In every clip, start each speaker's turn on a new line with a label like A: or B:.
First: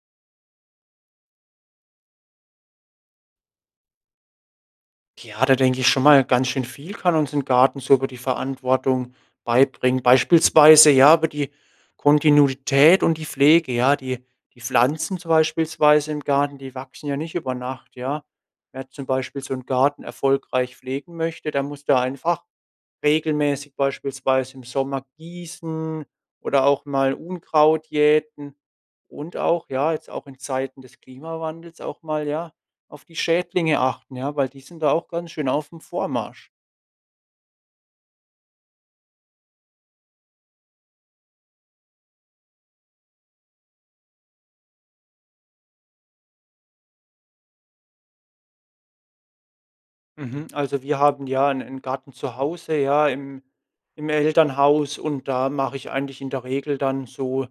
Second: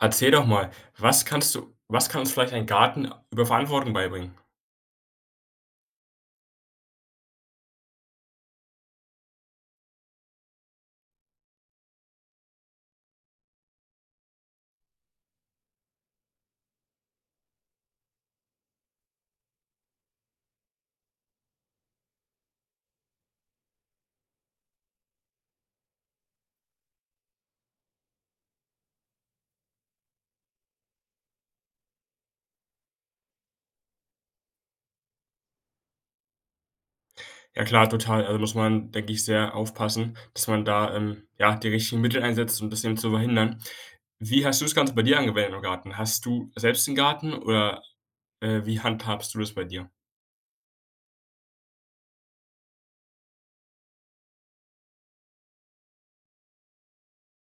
A: Erzähl doch mal, was kannst du was kann uns vielleicht ein Garten über Verantwortung beibringen?
B: Ja, da denke ich schon mal: Ganz schön viel kann uns 'n Garten so über die Verantwortung beibringen. Beispielsweise, ja, über die Kontinuität und die Pflege, ja. Die die Pflanzen zum beispielsweise im Garten, die wachsen ja nicht über Nacht, ja. Wer zum Beispiel so 'n Garten erfolgreich pflegen möchte, der muss da einfach regelmäßig, beispielsweise im Sommer, gießen oder auch mal Unkraut jäten und auch, ja, jetzt auch in Zeiten des Klimawandels auch mal, ja, auf die Schädlinge achten, ja, weil die sind da auch ganz schön aufm Vormarsch.
A: Ja klar, total. Also muss man, denke ich, sehr aufpassen, dass man da, ähm, ja, die richtigen Mittel einsetzt, um's bisschen zu verhindern. Wie hast du das Ganze bei dir angewendet im Garten? Hast du selbst 'n Garten oder, äh, wie handhabst du das bei dir?
B: Mhm. Also wir haben, ja, 'n 'n Garten zu Hause, ja, im im Elternhaus und da mache ich eigentlich in der Regel dann so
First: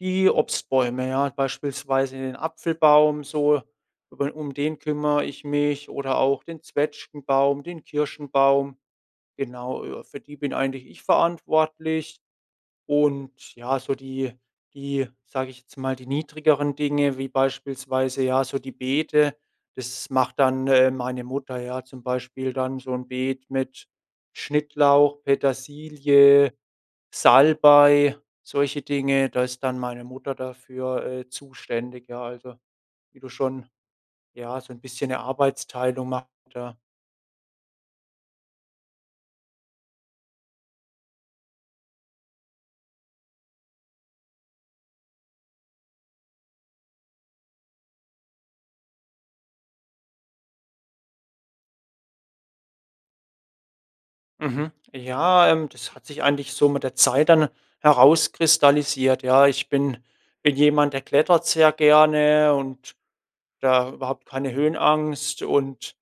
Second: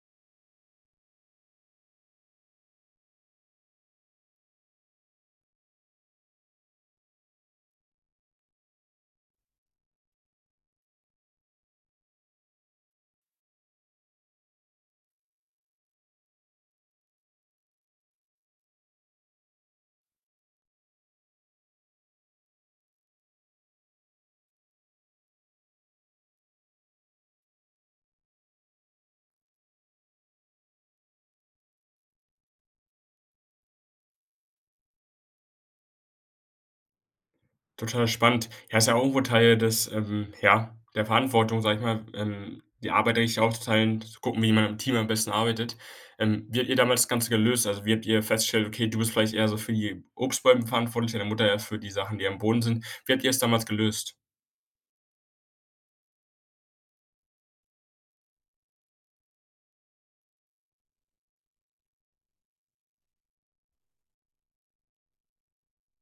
B: die Obstbäume, ja. Beispielsweise den Apfelbaum so, über um den kümmere ich mich oder auch den Zwetschgenbaum, den Kirschenbaum. Genau, äh, für die bin eigentlich ich verantwortlich. Und ja, so die die, sage ich jetzt mal die niedrigeren Dinge wie beispielsweise, ja, so die Beete, das macht dann, äh, meine Mutter, ja. Zum Beispiel dann so 'n Beet mit Schnittlauch, Petersilie, Salbei, solche Dinge, da ist dann meine Mutter dafür, äh, zuständig, ja. Also wie du schon ja, so 'n bisschen 'ne Arbeitsteilung machen wir da.
A: Total spannend. Ja, ist ja auch irgendwo Teil des, ähm, ja der Verantwortung, sage ich mal, ähm, die Arbeit, da sich aufzuteilen, zu gucken, wie man im Team am besten arbeitet. Ähm, wie habt ihr damals das Ganze gelöst? Also, wie habt ihr feststellt: Okay, du bist vielleicht eher so für die Obstbäume verantwortlich, deine Mutter eher für die Sachen, die am Boden sind. Wie habt ihr es damals gelöst?
B: Mhm. Ja, ähm, das hat sich eigentlich so mit der Zeit dann herauskristallisiert, ja. Ich bin bin jemand, der klettert sehr gerne und da überhaupt keine Höhenangst und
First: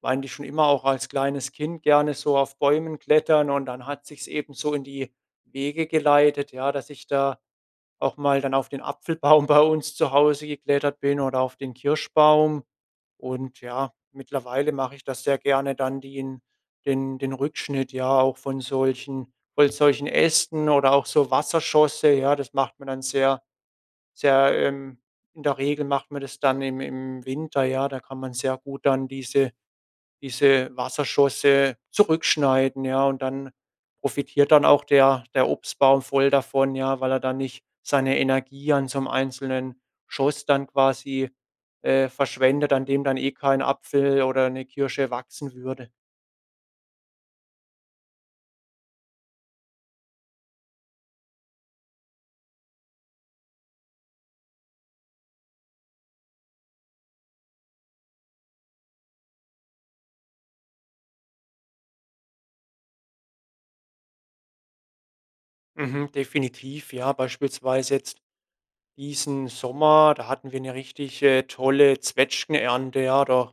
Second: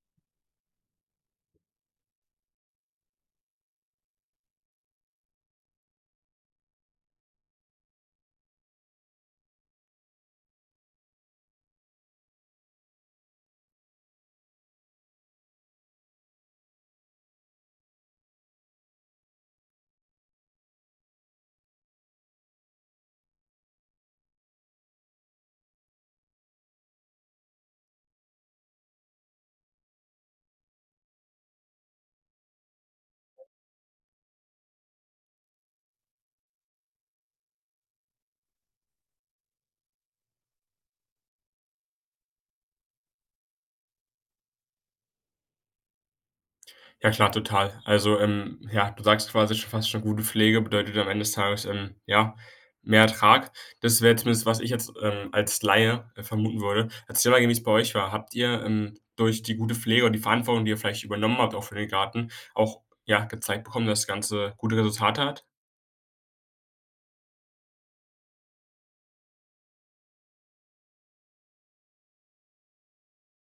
B: war eigentlich schon immer auch als kleines Kind gerne so auf Bäumen klettern. Und dann hat sich's eben so in die Wege geleitet, ja, dass ich da auch mal dann auf den Apfelbaum bei uns zu Hause geklettert bin oder auf den Kirschbaum. Und ja, mittlerweile mache ich das sehr gerne dann die in den den Rückschnitt ja auch von solchen von solchen Ästen oder auch so Wasserschosse, ja. Das macht man dann sehr sehr, ähm in der Regel macht man das dann im im Winter, ja. Da kann man sehr gut dann diese diese Wasserschosse zurückschneiden, ja. Und dann profitiert dann auch der der Obstbaum voll davon, ja, weil er dann nicht seine Energie an so 'nem einzelnen Schoss dann quasi, äh, verschwendet, an dem dann eh kein Apfel oder 'ne Kirsche wachsen würde.
A: Ja, klar, total. Also, ähm, ja, du sagst quasi, schon fast schon gute Pflege bedeutet am Ende des Tages, ähm, ja, mehr Ertrag. Das wäre zumindest, was ich jetzt, ähm, als Laie, äh, vermuten würde. Erzähle mal gern, wie's bei euch war. Habt ihr, ähm, durch die gute Pflege und die Verantwortung, die ihr vielleicht übernommen habt auch für den Garten, auch, ja, gezeigt bekommen, dass das ganze gute Resultate hat?
B: Mhm. Definitiv. Ja, beispielsweise jetzt diesen Sommer, da hatten wir 'ne richtig, äh, tolle Zwetschgenernte, ja, da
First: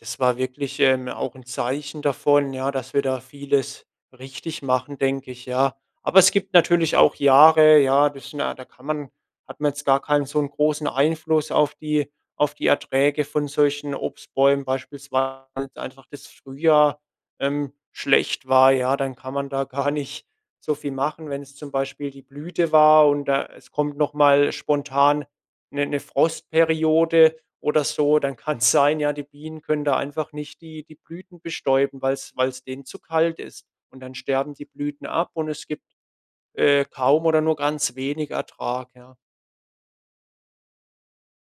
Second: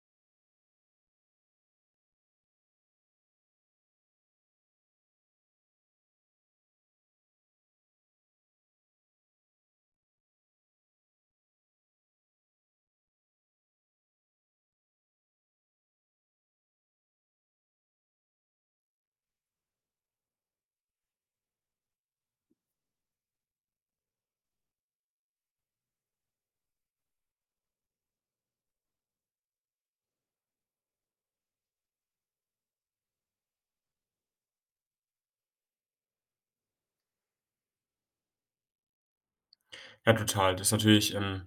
B: das war wirklich, ähm, auch 'n Zeichen davon, ja, dass wir da vieles richtig machen, denke ich, ja. Aber es gibt natürlich auch Jahre, ja, das sind ja da kann man hat man jetzt gar keinen so 'n großen Einfluss auf die auf die Erträge von solchen Obstbäumen beispielsweise, weil einfach das Frühjahr, ähm, schlecht war, ja. Dann kann man da gar nicht so viel machen, wenn es zum Beispiel die Blüte war und da es kommt noch mal spontan 'ne 'ne Frostperiode oder so, dann kann's sein, ja, die Bienen können da einfach nicht die die Blüten bestäuben, weil's weil's denen zu kalt ist. Und dann sterben die Blüten ab und es gibt, äh, kaum oder nur ganz wenig Ertrag, ja.
A: Ja, total. Das ist natürlich, ähm,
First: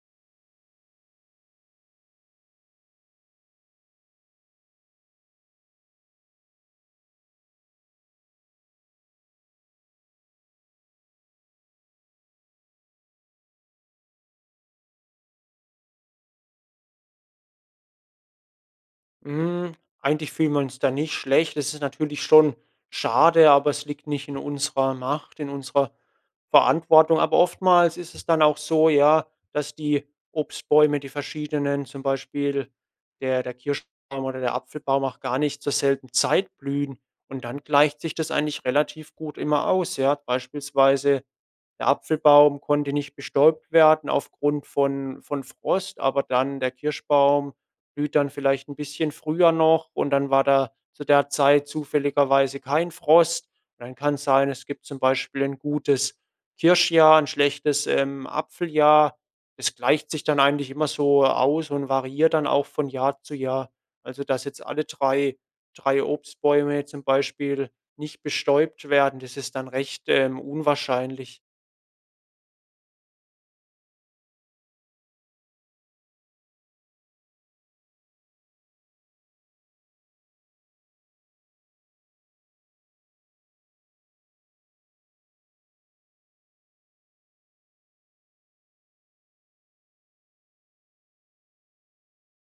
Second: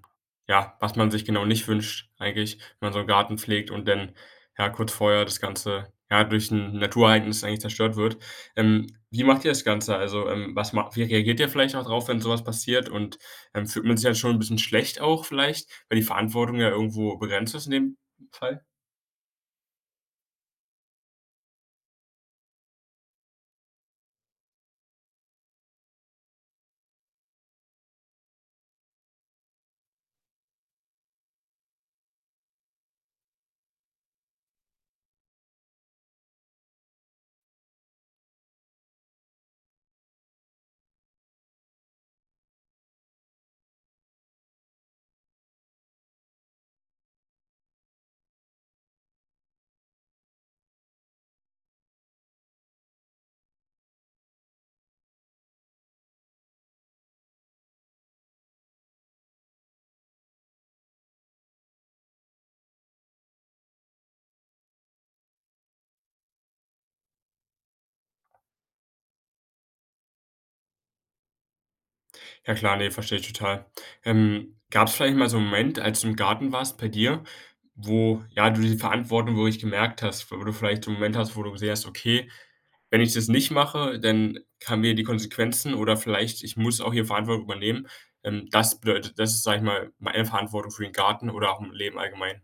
A: ja, was man sich genau nicht wünscht eigentlich, wenn man so 'n Garten pflegt und dann, ja, kurz vorher das Ganze, ja, durch 'n Naturereignis eigentlich zerstört wird. Ähm, wie macht ihr das Ganze? Also, ähm, was macht wie reagiert ihr vielleicht dadrauf, wenn so was passiert? Und, ähm, fühlt man sich halt schon 'n bisschen schlecht auch vielleicht, wenn die Verantwortung ja irgendwo begrenzt ist in dem Fall?
B: Hm, eigentlich fühlen wir uns da nicht schlecht. Es ist natürlich schon schade, aber es liegt nicht in unserer Macht, in unserer Verantwortung. Aber oftmals ist es dann auch so, ja, dass die Obstbäume die verschiedenen, zum Beispiel der der Kirschbaum oder der Apfelbaum auch gar nicht zur selben Zeit blühen. Und dann gleicht sich das eigentlich relativ gut immer aus, ja. Beispielsweise, der Apfelbaum konnte nicht bestäubt werden aufgrund von von Frost, aber dann der Kirschbaum blüht dann vielleicht 'n bisschen früher noch und dann war da zu der Zeit zufälligerweise kein Frost. Dann kann's sein es gibt zum Beispiel 'n gutes Kirschjahr, 'n schlechtes, ähm, Apfeljahr. Das gleicht sich dann eigentlich immer so aus und variiert dann auch von Jahr zu Jahr. Also dass jetzt alle 3- 3 Obstbäume zum Beispiel nicht bestäubt werden, das ist dann recht, ähm, unwahrscheinlich.
A: Ja klar, ne, verstehe ich total. Ähm, gab's vielleicht mal so 'n Moment, als du im Garten warst bei dir, wo, ja, du die Verantwortung wirklich gemerkt hast, wo du vielleicht so 'n Moment hast, wo du gesehen hast: ”Okay, wenn ich das nicht mache, dann haben wir die Konsequenzen.“ Oder vielleicht: „Ich muss auch hier Verantwortung übernehmen.“ Ähm, das bedeutet, dass du, sage ich mal, eine Verantwortung für den Garten oder auch im Leben allgemein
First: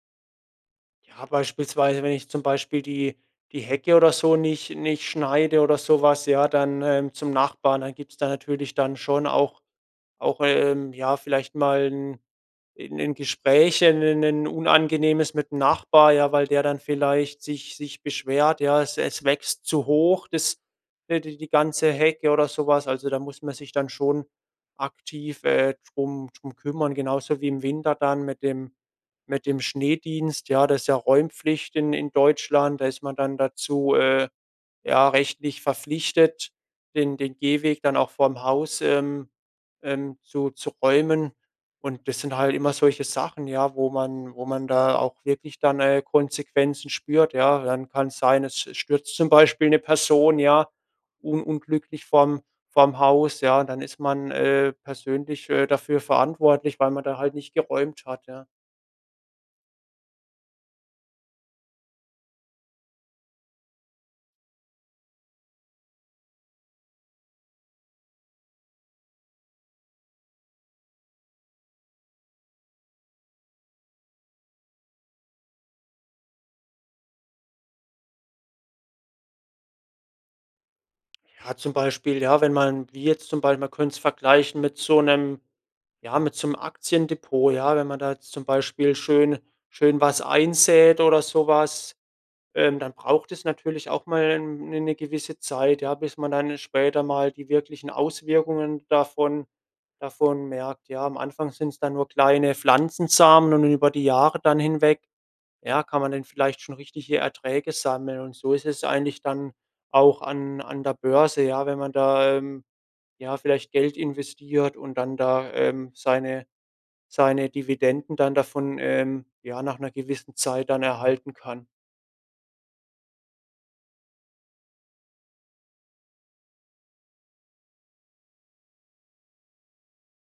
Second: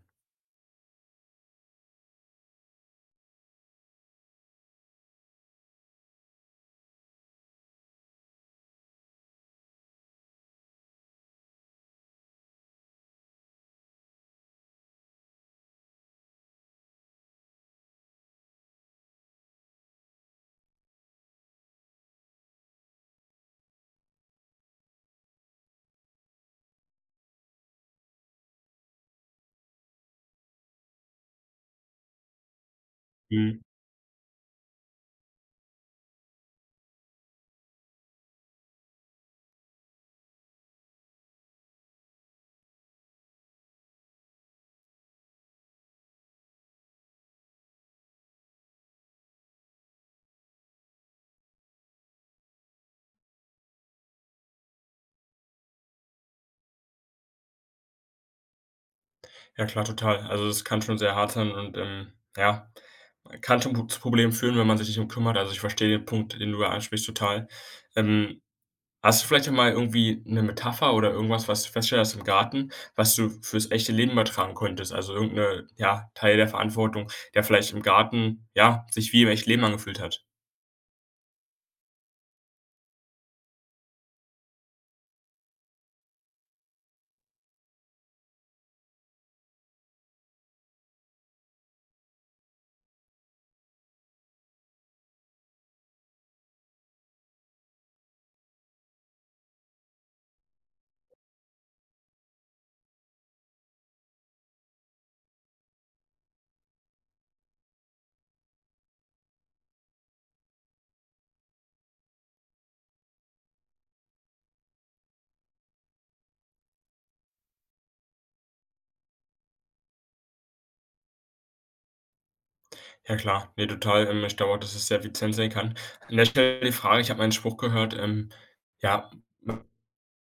B: Ja, beispielsweise wenn ich zum Beispiel die die Hecke oder so nicht nicht schneide oder so was, ja, dann, ähm, zum Nachbarn, dann gibt's da natürlich dann schon auch auch, ähm, ja, vielleicht mal 'n 'n 'n Gesprächen 'n 'n 'nen unangenehmes mit 'm Nachbar, ja, weil der dann vielleicht sich sich beschwert, ja. Es es wächst zu hoch, das, äh, d die ganze Hecke oder so was. Also, da muss man sich dann schon aktiv, äh, drum drum kümmern, genauso wie im Winter dann mit dem mit dem Schneedienst, ja. Das ist ja Räumpflicht in in Deutschland. Da ist man dann
A: Mhm.
B: dazu, äh, ja, rechtlich verpflichtet, den den Gehweg dann auch vorm Haus, ähm, ähm, zu zu räumen. Und das sind halt immer solche Sachen, ja, wo man wo man da auch wirklich dann, äh, Konsequenzen spürt, ja. Dann kann's sein, es stürzt zum Beispiel 'ne Person, ja, un unglücklich vorm vorm Haus, ja. Und dann ist man, äh, persönlich, äh, dafür verantwortlich, weil man da halt nicht geräumt hat, ja.
A: Ja, klar, total. Also, das kann schon sehr hart sein und, ähm, ja, kann schon Pr zu Problemen führen, wenn man sich nicht drum kümmert. Also, ich verstehe den Punkt, den du da ansprichst, total. Ähm, hast du vielleicht auch mal irgendwie 'ne Metapher oder irgendwas, was du festgestellt hast im Garten, was du fürs echte Leben übertragen konntest? Also irgend 'ne ja, Teil der Verantwortung, der vielleicht im Garten, ja, sich wie im echten Leben angefühlt hat?
B: Ja, zum Beispiel, ja, wenn man wie jetzt zum Bei man könnt's vergleichen mit so 'nem ja, mit so 'nem Aktiendepot, ja. Wenn man da jetzt zum Beispiel schön schön was einsät oder so was, ähm, dann braucht es natürlich auch mal, ähm, 'ne 'ne gewisse Zeit, ja, bis man dann später mal die wirklichen Auswirkungen davon davon merkt, ja. Am Anfang sind's dann nur kleine Pflanzensamen und über die Jahre dann hinweg, ja, kann man denn vielleicht schon richtige Erträge sammeln. Und so ist es eigentlich dann auch an an der Börse, ja, wenn man da, ähm, ja, vielleicht Geld investiert und dann da, ähm, seine seine Dividenden dann davon, ähm, ja, nach 'ner gewissen Zeit dann erhalten kann.
A: Ja, klar. Ne, total. Ähm, ich glaube auch, dass es sehr effizient sein kann. An der Stelle die Frage, ich habe mal 'nen Spruch gehört: Ähm, ja, man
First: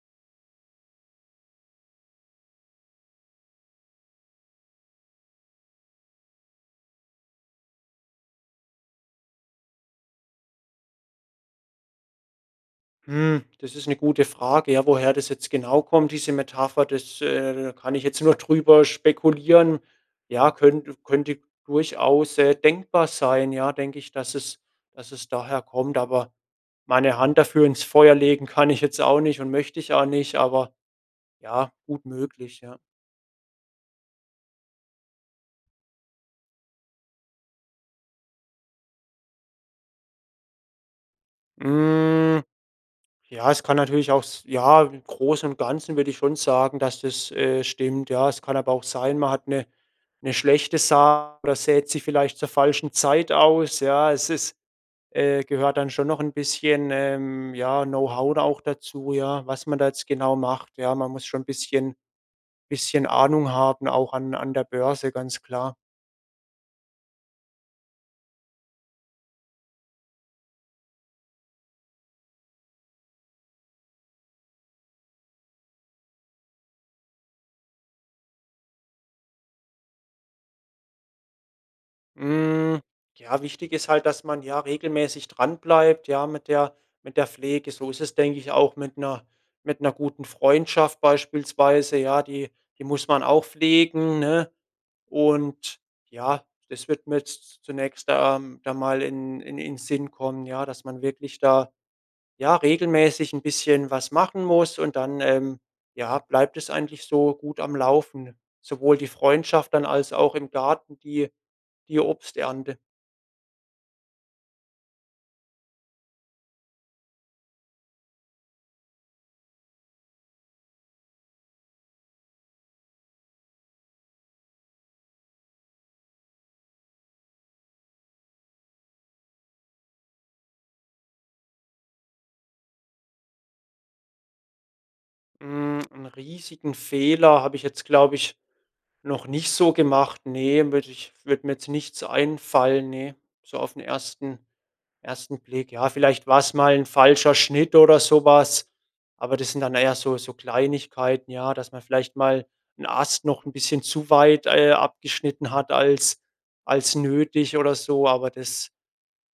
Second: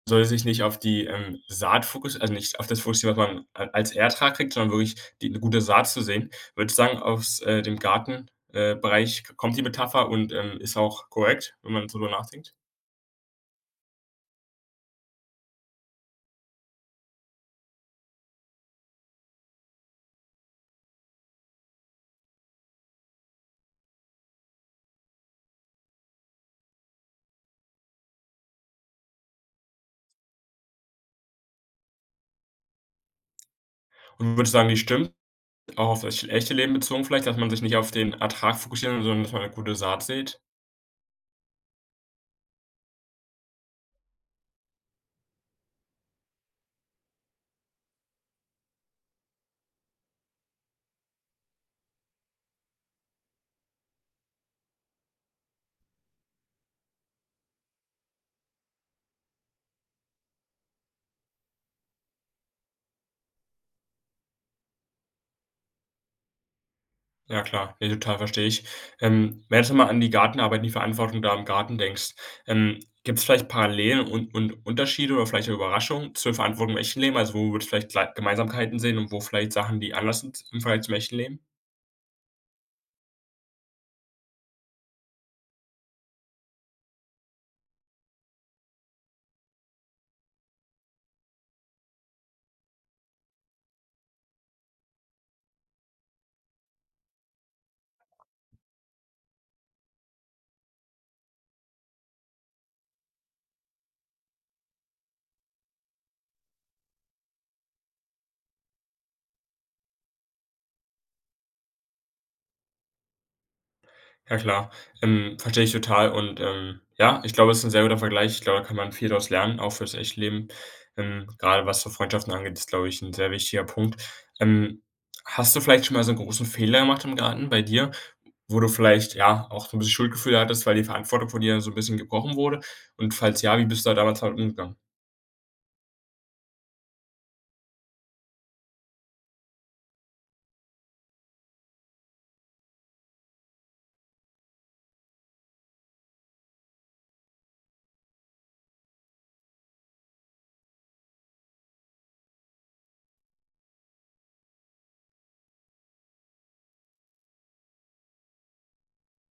A: soll es sich nicht auf die, ähm, Saat fokus also nicht auf das fokussieren, was man a als Ertrag kriegt, sondern wirklich die 'ne gute Saat zu säen. Würdest du sagen, aus, äh, dem Garten, äh, Bereich k kommt die Metapher und, ähm, ist auch korrekt, wenn man so drüber nachdenkt?
B: Hm, das ist 'ne gute Frage, ja. Woher das jetzt genau kommt, diese Metapher, das, äh da kann ich jetzt nur drüber spekulieren. Ja, könnte könnte durchaus, äh, denkbar sein, ja, denke ich, dass es dass es daher kommt. Aber meine Hand dafür ins Feuer legen kann ich jetzt auch nicht und möchte ich auch nicht, aber, ja, gut möglich, ja.
A: Und du würdest sagen, die stimmt. Auch auf das echte Leben bezogen vielleicht, dass man sich nicht auf den Ertrag fokussieren soll, sondern dass man 'ne gute Saat sät.
B: Hm. Ja, es kann natürlich auch s ja, im Großen und Ganzen würde ich schon sagen, dass das, äh, stimmt, ja. Es kann aber auch sein, man hat 'ne 'ne schlechte Saat oder sät sie vielleicht zur falschen Zeit aus, ja. Es es, äh, gehört dann schon noch 'n bisschen, ähm, ja, Know-How da auch dazu, ja, was man da jetzt genau macht, ja. Man muss schon 'n bisschen bisschen Ahnung haben auch an an der Börse, ganz klar.
A: Ja klar, ne, total, verstehe ich. Ähm, wenn du jetzt mal an die Gartenarbeit, die Verantwortung da im Garten denkst, ähm, gibt's vielleicht Parallelen und und Unterschiede oder vielleicht Überraschungen zur Verantwortung im echten Leben? Also, wo würdest du vielleicht klei Gemeinsamkeiten sehen und wo vielleicht Sachen, die anders sind im Vergleich zum echten Leben?
B: Hm, ja, wichtig ist halt, dass man, ja, regelmäßig dran bleibt, ja, mit der mit der Pflege. So ist es, denke ich, auch mit 'ner mit 'ner guten Freundschaft beispielsweise, ja. Die die muss man auch pflegen, ne? Und, ja, das wird mir zu zunächst, ähm, da mal in in in Sinn kommen, ja, dass man wirklich da, ja, regelmäßig 'n bisschen was machen muss und dann, ähm, ja, bleibt es eigentlich so gut am Laufen. Sowohl die Freundschaft dann als auch im Garten die die Obsternte.
A: Ja, klar. Ähm, verstehe ich total und, ähm, ja, ich glaube, es ist 'n sehr guter Vergleich. Ich glaube, da kann man viel draus lernen, auch fürs echte Leben. Ähm, gerade, was so Freundschaften angeht, ist, glaube ich, 'n sehr wichtiger Punkt. Ähm, hast du vielleicht schon mal so 'n großen Fehler gemacht im Garten bei dir, wo du vielleicht, ja, auch so 'n bisschen Schuldgefühl hattest, weil die Verantwortung von dir so 'n bisschen gebrochen wurde? Und falls ja, wie bist du da damals damit umgegangen?
B: Hm, 'n riesigen Fehler habe ich jetzt, glaube ich, noch nicht so gemacht. Ne, würde ich würde mir jetzt nichts einfallen, ne, so aufn 1- 1. Blick. Ja, vielleicht war's mal 'n falscher Schnitt oder so was. Aber das sind dann eher so so Kleinigkeiten, ja, dass man vielleicht mal 'n Ast noch 'n bisschen zu weit, äh, abgeschnitten hat als als nötig oder so. Aber das,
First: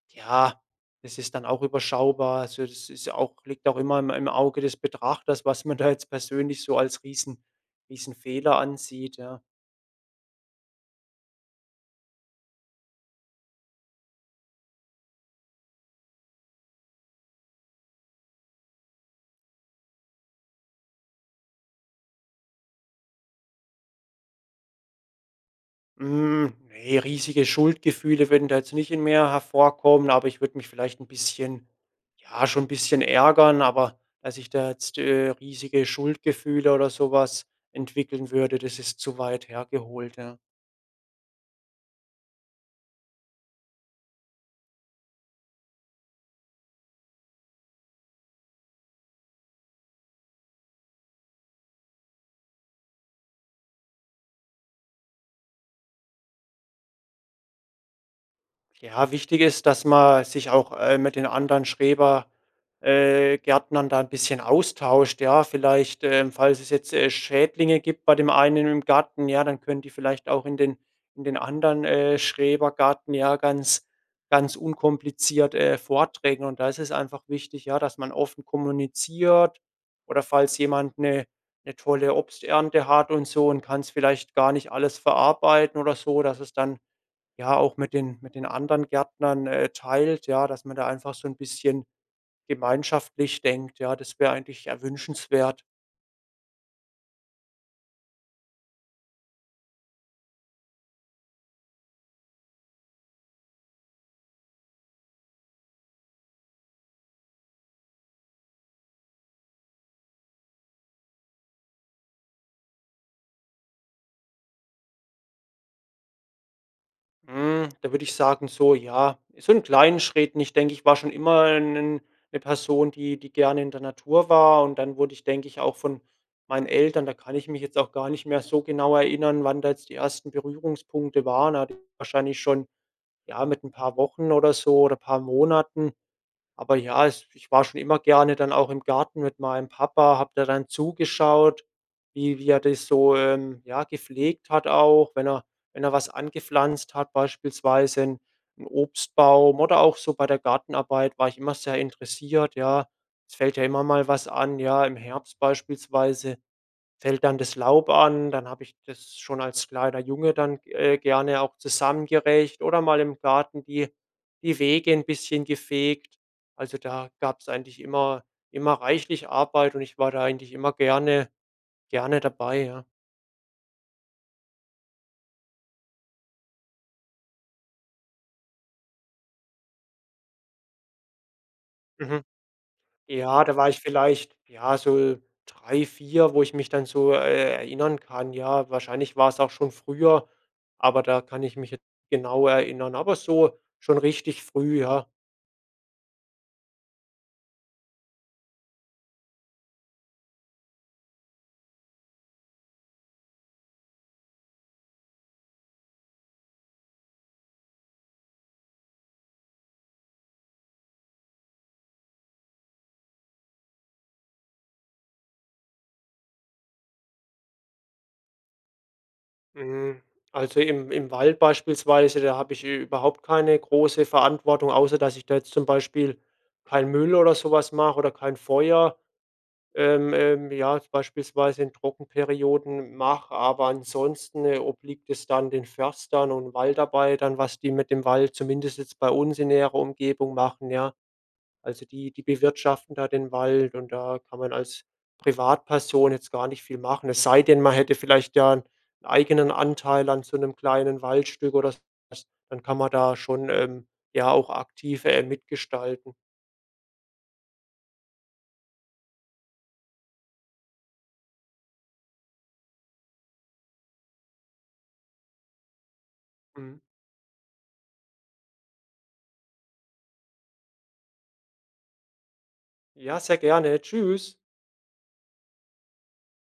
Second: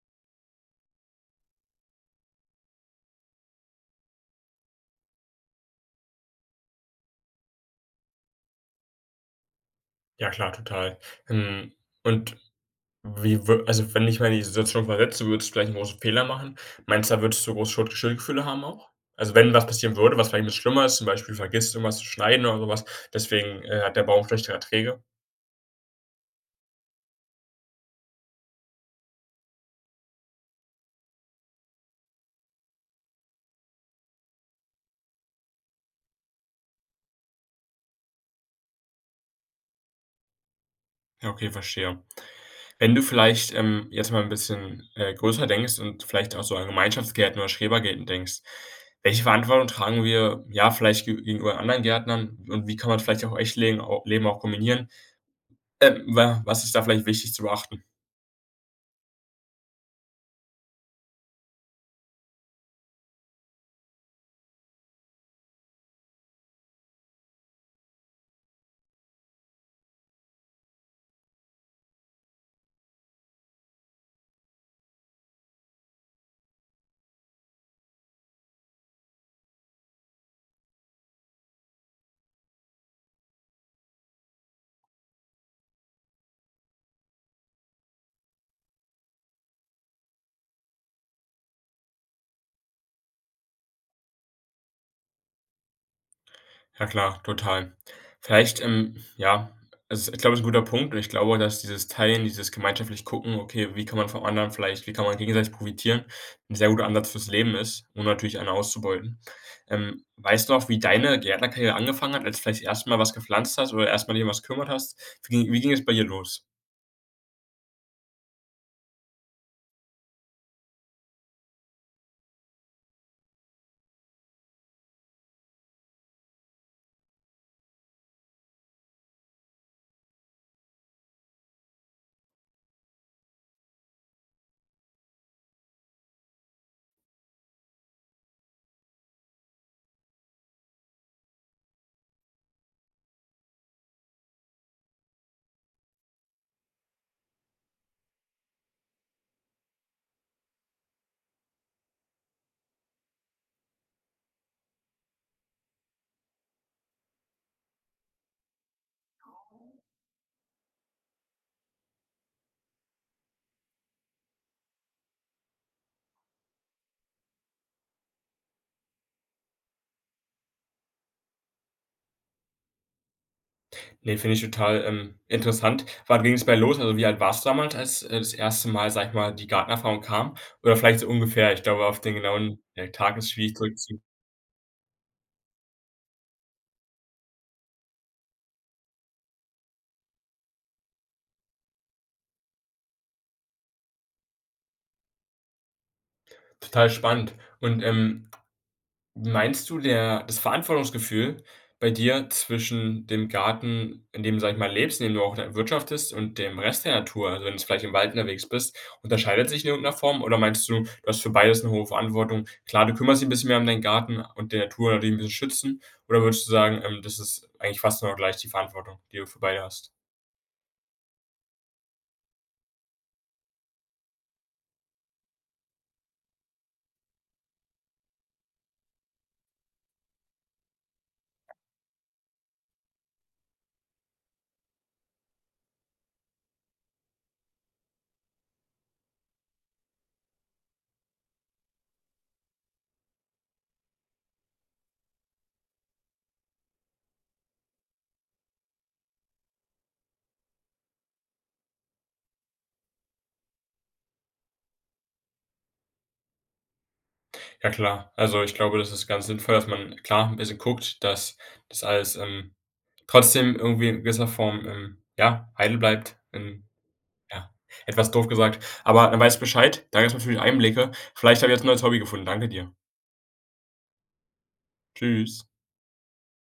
B: ja, das ist dann auch überschaubar. Also, das ist auch liegt auch immer im im Auge des Betrachters, was man da jetzt persönlich so als Riesen Riesenfehler ansieht, ja.
A: Ja, klar, total. Ähm, und wie wür also wenn du dich mal in die Situation versetzen würdest, vielleicht 'n großen Fehler machen, meinst du, da würdest du groß Schuld Schuldgefühle haben auch? Also wenn was passieren würde, was vielleicht was 'n bisschen schlimmer ist, zum Beispiel vergisst du irgendwas zu schneiden oder so was, deswegen, äh, hat der Baum schlechtere Erträge.
B: Hm, ne, riesige Schuldgefühle würden da jetzt nicht in mir hervorkommen. Aber ich würde mich vielleicht 'n bisschen, ja schon 'n bisschen ärgern. Aber, dass ich da jetzt, äh, riesige Schuldgefühle oder so was entwickeln würde, das ist zu weit hergeholt, ja.
A: Ja, okay, verstehe. Wenn du vielleicht, ähm, jetzt mal 'n bisschen, äh, größer denkst und vielleicht auch so an Gemeinschaftsgärten oder Schrebergärten denkst, welche Verantwortung tragen wir, ja, vielleicht ge gegenüber anderen Gärtnern und wie kann man vielleicht auch im echten legen o Leben auch kombinieren? Ähm, wa was ist da vielleicht wichtig zu beachten?
B: Ja, wichtig ist, dass man sich auch, äh, mit den anderen Schreber äh, Gärtnern da 'n bisschen austauscht, ja. Vielleicht, äh falls es jetzt, äh, Schädlinge gibt bei dem einen im Garten, ja, dann können die vielleicht auch in den in den anderen, äh, Schrebergarten ja ganz ganz unkompliziert, äh,. [unintelligible] Und da ist es einfach wichtig, ja, dass man offen kommuniziert oder falls jemand 'ne 'ne tolle Obsternte hat und so und kann's vielleicht gar nicht alles verarbeiten oder so, dass es dann ja, auch mit den mit den anderen Gärtnern, äh, teilt, ja, dass man da einfach so 'n bisschen gemeinschaftlich denkt, ja. Das wäre eigentlich, ja, wünschenswert.
A: Ja klar, total. Vielleicht, ähm, ja also ist, glaube ich, 'n guter Punkt und ich glaube, dass dieses Teilen, dieses gemeinschaftlich Gucken, okay, wie kann man vom anderen vielleicht wie kann man gegenseitig profitieren, 'n sehr guter Ansatz fürs Leben ist, ohne natürlich einen auszubeuten. Ähm, weißt du noch, wie deine Gärtnerkarriere angefangen hat, als vielleicht das 1. Mal was gepflanzt hast oder 1. Mal dich um was gekümmert hast? Wie ging wie ging es bei dir los?
B: Mhm, da würde ich sagen so: „Ja, so in kleinen Schritten.“ Ich denke, ich war schon immer 'n 'n 'ne Person, die die gerne in der Natur war. Und dann wurde ich, denke ich, auch von meinen Eltern da kann ich mich jetzt auch gar nicht mehr so genau erinnern, wann da jetzt die 1. Berührungspunkte waren. Aber wahrscheinlich schon, ja, mit 'n paar Wochen oder so oder paar Monaten. Aber ja, es ich war schon immer gerne dann auch im Garten mit meinem Papa, habe da dann zugeschaut, wie wie er das so, ähm, ja, gepflegt hat auch, wenn er wenn er was angepflanzt hat, beispielsweise 'n 'n Obstbaum oder auch so bei der Gartenarbeit, war ich immer sehr interessiert, ja. Es fällt ja immer mal was an, ja. Im Herbst beispielsweise fällt dann das Laub an, dann habe ich das schon als kleiner Junge dann, äh, gerne auch zusammen gerecht oder mal im Garten die die Wege 'n bisschen gefegt. Also, da gab's eigentlich immer immer reichlich Arbeit und ich war da eigentlich immer gerne gerne dabei, ja.
A: Ne, finde ich total, ähm, interessant. Wann ging's bei los? Also, wie alt warst damals, als, äh, das 1. Mal, sage ich mal, die Gartenerfahrung kam? Oder vielleicht so ungefähr. Ich glaube, auf den
B: Mhm.
A: genauen Tag ist
B: Ja, da
A: schwierig
B: war ich
A: zurückzu
B: vielleicht, ja, so 3, 4, wo ich mich dann so, äh, erinnern kann. Ja, wahrscheinlich war's auch schon früher, aber da kann ich mich jetzt genau erinnern. Aber so schon richtig früh, ja.
A: Total spannend. Und, ähm, meinst du, der das Verantwortungsgefühl bei dir, zwischen dem Garten, in dem du, sage ich mal, lebst, in dem du auch dann wirtschaftest und dem Rest der Natur? Also, wenn du vielleicht im Wald unterwegs bist, unterscheidet sich in irgend 'ner Form oder meinst du, du hast für beides 'ne hohe Verantwortung? Klar, du kümmerst dich 'n bisschen mehr um deinen Garten und der Natur, indem du sie schützen oder würdest du sagen, ähm, das ist eigentlich fast genau gleich die Verantwortung, die du für beide hast?
B: Hm, also im im Wald beispielsweise, da habe ich überhaupt keine große Verantwortung, außer dass ich da jetzt zum Beispiel kein Müll oder so was mache oder kein Feuer, ähm, ähm, ja, jetzt beispielsweise in Trockenperioden mache, aber ansonsten, äh, obliegt es dann den Förstern und Waldarbeitern, was die mit dem Wald, zumindest jetzt bei uns in näherer Umgebung, machen, ja. Also die die bewirtschaften da den Wald und da kann man als Privatperson jetzt gar nicht viel machen. Es sei denn, man hätte vielleicht, ja 'n eigenen Anteil an so 'nem kleinen Waldstück oder so was, dann kann man da schon, ähm, ja auch aktiv, äh, mit gestalten.
A: Ja klar. Also ich glaube, das ist ganz sinnvoll, dass man, klar, 'n bisschen guckt, dass das alles, ähm, trotzdem irgendwie in gewisser Form, ähm, ja, heil bleibt, wenn
B: Mhm.
A: ja, etwas doof gesagt. Aber dann weiß ich Bescheid, da gibt's natürlich Einblicke. Vielleicht habe ich jetzt 'n neues Hobby gefunden. Danke dir.
B: Ja, sehr gerne. Tschüss.
A: Tschüss.